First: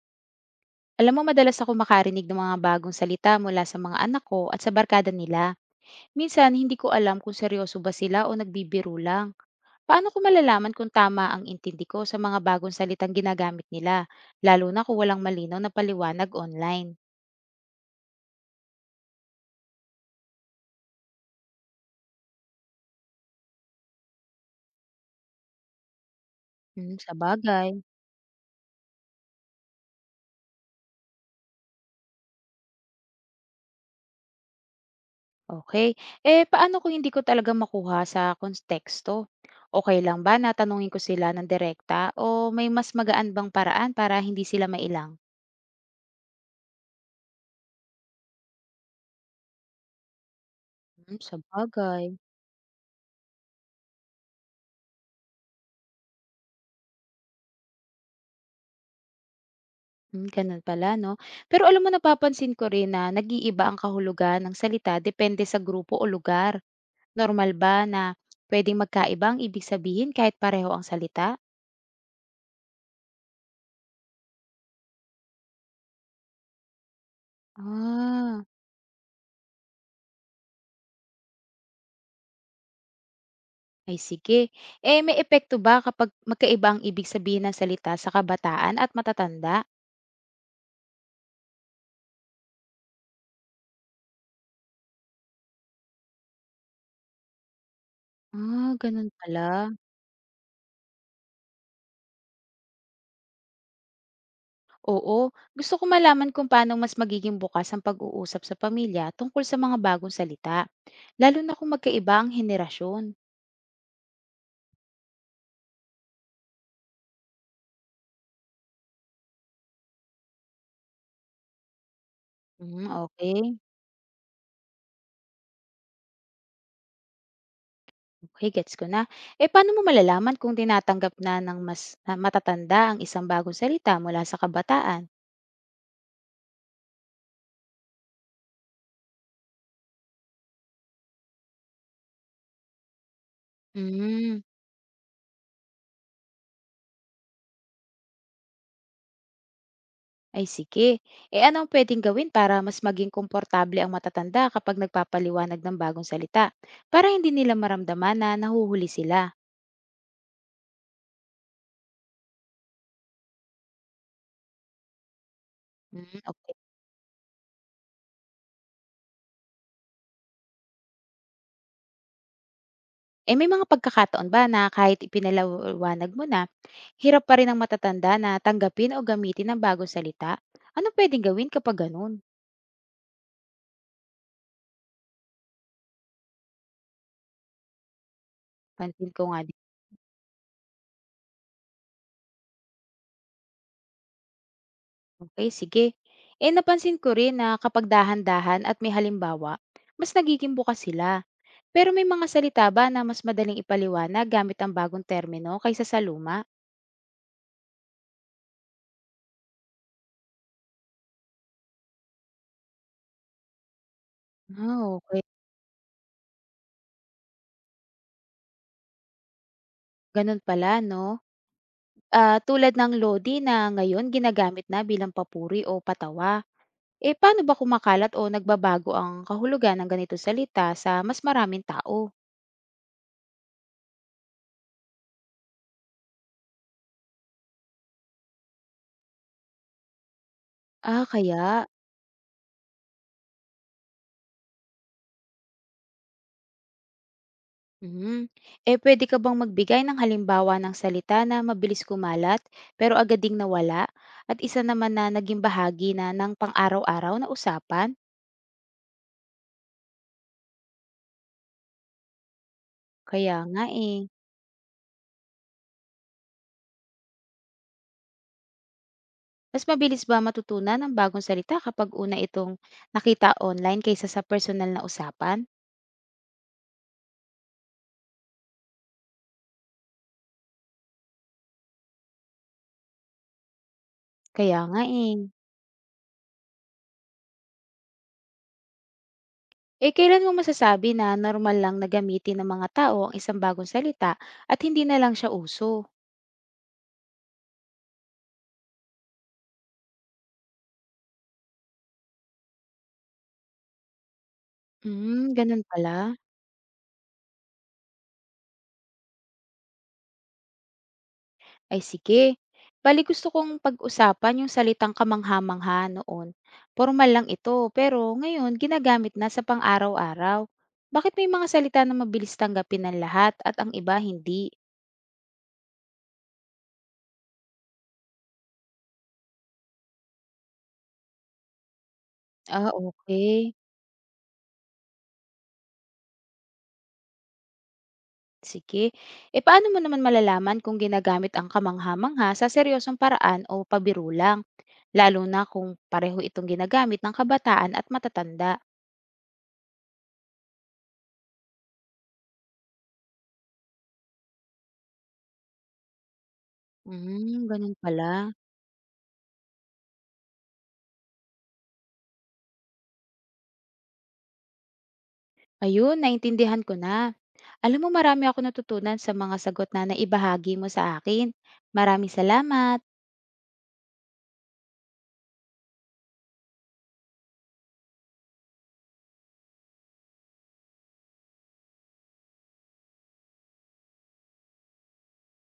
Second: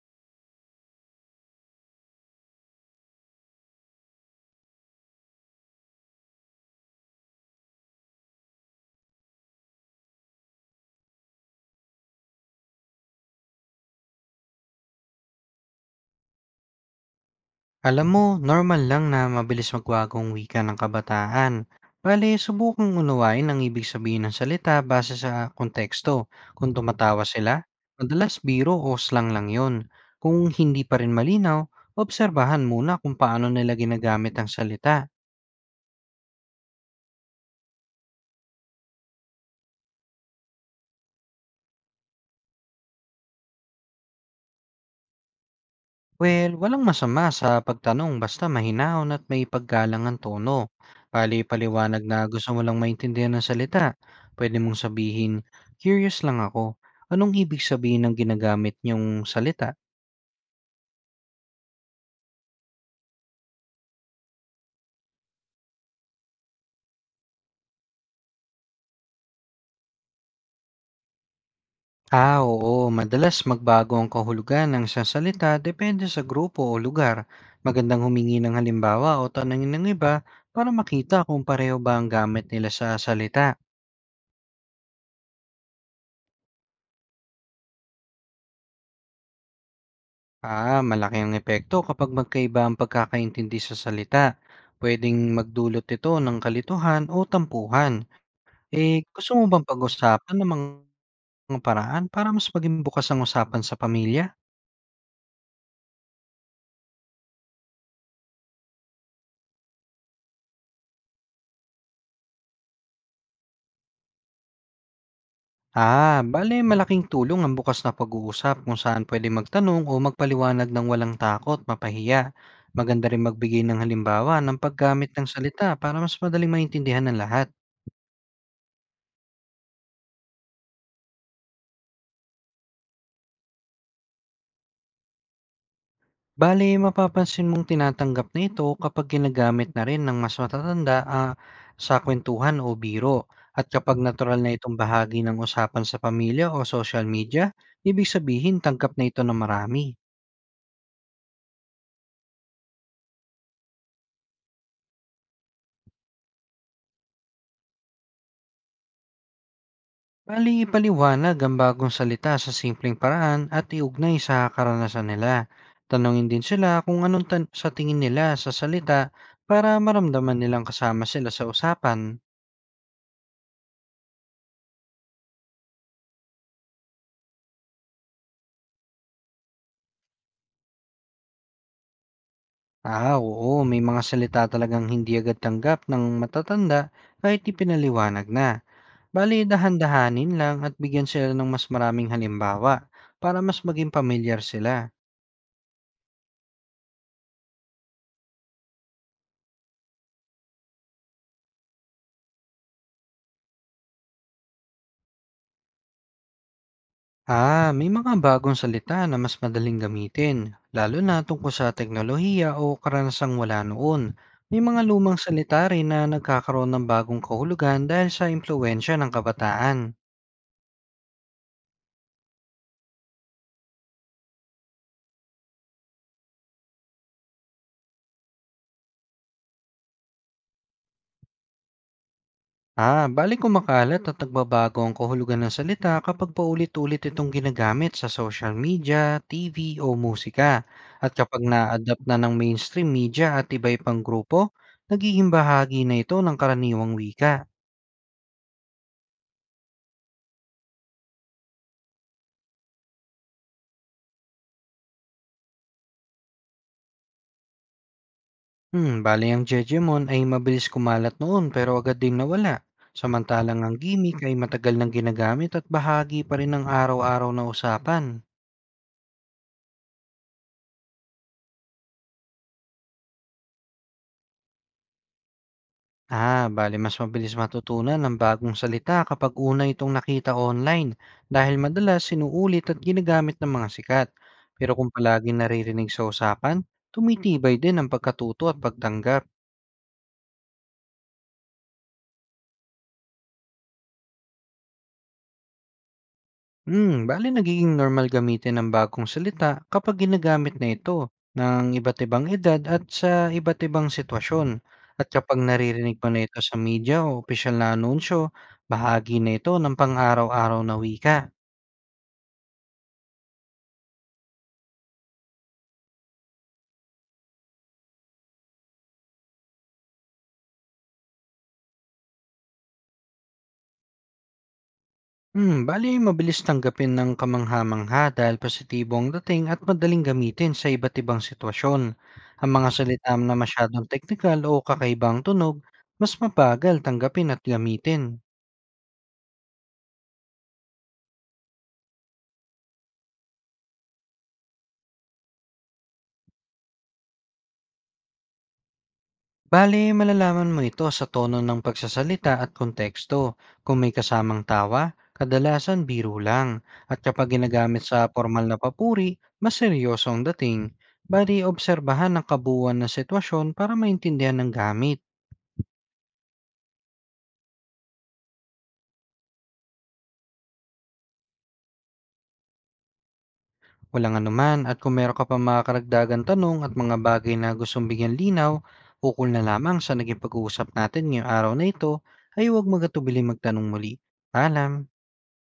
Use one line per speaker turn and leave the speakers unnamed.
Alam mo, madalas ako makarinig ng mga bagong salita mula sa mga anak ko at sa barkada nila. Minsan, hindi ko alam kung seryoso ba sila o nagbibiro lang. Paano ko malalaman kung tama ang intindi ko sa mga bagong salitang ginagamit nila, lalo na kung walang malinaw na paliwanag online?
Alam mo, normal lang na mabilis magbago ang wika ng kabataan. Bale, subukang unawain ang ibig sabihin ng salita base sa konteksto. Kung
Hmm, sa
tumatawa sila,
bagay.
madalas biro o slang lang yon. Kung hindi pa rin malinaw, obserbahan muna kung paano nila ginagamit ang salita.
Okay. Eh, paano kung hindi ko talaga makuha sa konteksto? Okay lang ba na tanungin ko sila ng direkta o may mas magaan bang paraan para hindi sila mailang?
Well, walang masama sa pagtanong basta mahinahon at may paggalang ang tono.
Hmm, sa
Pali-paliwanag na
bagay.
gusto mo lang maintindihan ng salita. Pwede mong sabihin, curious lang ako. Anong ibig sabihin ng ginagamit niyong salita?
Hmm, gano'n pala 'no. Pero alam mo napapansin ko rin na nag-iiba ang kahulugan ng salita depende sa grupo o lugar. Normal ba na pwedeng magkaiba ang ibig sabihin kahit pareho ang salita?
Ah, oo. Madalas magbago ang kahulugan ng isang salita depende sa grupo o lugar. Magandang humingi
Ah,
ng halimbawa o tanongin ng iba para makita kung pareho ba ang gamit nila sa salita.
ay sige. Eh, may epekto ba kapag magkaiba ang ibig sabihin ng salita sa kabataan at matatanda?
Ah, malaki ang epekto kapag magkaiba ang pagkakaintindi sa salita. Pwedeng magdulot ito ng kalituhan o tampuhan.
Ah,
Eh,
gano'n
gusto mo bang
pala.
pag-usapan ng mga paraan para mas maging bukas ang usapan sa pamilya?
Oo, gusto ko malaman kung paano mas magiging bukas ang pag-uusap sa pamilya tungkol sa mga bagong salita, lalo na kung magkaiba ang henerasyon.
Ah, bale malaking tulong ang bukas na pag-uusap kung saan pwede magtanong o magpaliwanag ng walang takot, mapahiya.
Hmm,
Maganda rin
okay.
magbigay ng halimbawa ng paggamit ng salita para mas madaling maintindihan ng lahat.
Okey, gets ko na. Eh, paano mo malalaman kung tinatanggap na ng mas na matatanda ang isang bagong salita mula sa kabataan?
Bale, mapapansin mong tinatanggap na ito kapag ginagamit na rin ng mas matatanda sa kwentuhan o biro. At kapag natural
Hmm,
na itong bahagi ng usapan sa pamilya o social media, ibig sabihin tanggap na ito ng marami.
ay sige. Eh, ano ang pwedeng gawin para mas maging komportable ang matatanda kapag nagpapaliwanag ng bagong salita, para hindi nila maramdaman na nahuhuli sila?
Bali, ipaliwanag ang bagong salita sa simpleng paraan at iugnay sa karanasan nila.
Hmm,
Tanungin din
okay.
sila kung anong sa tingin nila sa salita para maramdaman nilang kasama sila sa usapan.
Eh, may mga pagkakataon ba na kahit ipinaliwanag mo na, hirap pa rin ang matatanda na tanggapin o gamitin ang bagong salita? Ano pwedeng gawin kapag gano'n?
Ah, oo, may mga salita talagang hindi agad tanggap ng matatanda kahit ipinaliwanag na.
Pansin ko
Bali,
nga.
dahan-dahanin lang at bigyan sila ng mas maraming halimbawa para mas maging pamilyar sila.
Okay, sige. Eh, napansin ko rin na kapag dahan-dahan at may halimbawa, mas nagiging bukas sila. Pero may mga salita ba na mas madaling ipaliwanag gamit ang bagong termino kaysa sa luma?
Ah, may mga bagong salita na mas madaling gamitin, lalo na tungkol sa teknolohiya o karanasang wala noon. May mga
Ah,
lumang
okey.
salita rin na nagkakaroon ng bagong kahulugan dahil sa impluensya ng kabataan.
Ganun pala, no? Ah, tulad ng lodi na ngayon ginagamit na bilang papuri o patawa. Eh, paano ba kumakalat o nagbabago ang kahulugan ng ganito salita sa mas maraming tao?
Ah, bali kumakalat at nagbabago ang kahulugan ng salita kapag paulit-ulit itong ginagamit sa social media, TV o musika.
Ah,
At kapag
kaya.
na-adapt na ng mainstream media at iba pang grupo, nagiging bahagi na ito ng karaniwang wika.
Mhm. Eh, pwede ka bang magbigay ng halimbawa ng salita na mabilis kumalat pero agad ding nawala at isa naman na naging bahagi na ng pang-araw-araw na usapan?
Hmm, bali ang Jejemon ay mabilis kumalat noon pero agad din nawala.
Kaya
Samantalang
nga
ang
eh.
gimmick ay matagal nang ginagamit at bahagi pa rin ng araw-araw na usapan.
Mas mabilis ba matutunan ng bagong salita kapag una itong nakita online kaysa sa personal na usapan?
Ah, bale mas mabilis matutunan ng bagong salita kapag una itong nakita online dahil madalas sinuulit at ginagamit ng mga sikat.
Kaya
Pero
nga
kung
eh.
palagi naririnig sa usapan, tumitibay din ang pagkatuto at pagtanggap.
Eh, kailan mo masasabi na normal lang na gamitin ng mga tao ang isang bagong salita at hindi na lang siya uso?
Hmm, bale nagiging normal gamitin ang bagong salita kapag ginagamit na ito ng iba't ibang edad at sa iba't ibang sitwasyon. At
Hmm,
kapag
ganun pala.
naririnig mo na ito sa media o opisyal na anunsyo, bahagi na ito ng pang-araw-araw na wika.
Ay sige. Bali gusto kong pag-usapan yung salitang kamangha-mangha noon. Formal lang ito, pero ngayon ginagamit na sa pang-araw-araw. Bakit may mga salita na mabilis tanggapin ng lahat at ang iba hindi?
Hmm, bale mabilis tanggapin ng kamangha-mangha dahil positibo ang dating at madaling gamitin sa iba't ibang sitwasyon. Ang mga
Ah,
salita na
okay.
masyadong teknikal o kakaibang tunog, mas mabagal tanggapin at gamitin.
Sige. E paano mo naman malalaman kung ginagamit ang kamangha-mangha sa seryosong paraan o pabiro lang? Lalo na kung pareho itong ginagamit ng kabataan at matatanda.
Bale, malalaman mo ito sa tono ng pagsasalita at konteksto. Kung may kasamang tawa, kadalasan biro lang. At kapag
Hmm, ganun
ginagamit sa
pala.
formal na papuri, mas seryoso ang dating. Bali, obserbahan ang kabuuan ng sitwasyon para maintindihan ng gamit.
Ayun, naintindihan ko na. Alam mo marami ako natutunan sa mga sagot na naibahagi mo sa akin. Maraming salamat.
Walang anuman at kung meron ka pa mga karagdagan tanong at mga bagay na gustong bigyan linaw, ukol na lamang sa naging pag-uusap natin ngayong araw na ito, ay huwag magatubiling magtanong muli. Paalam!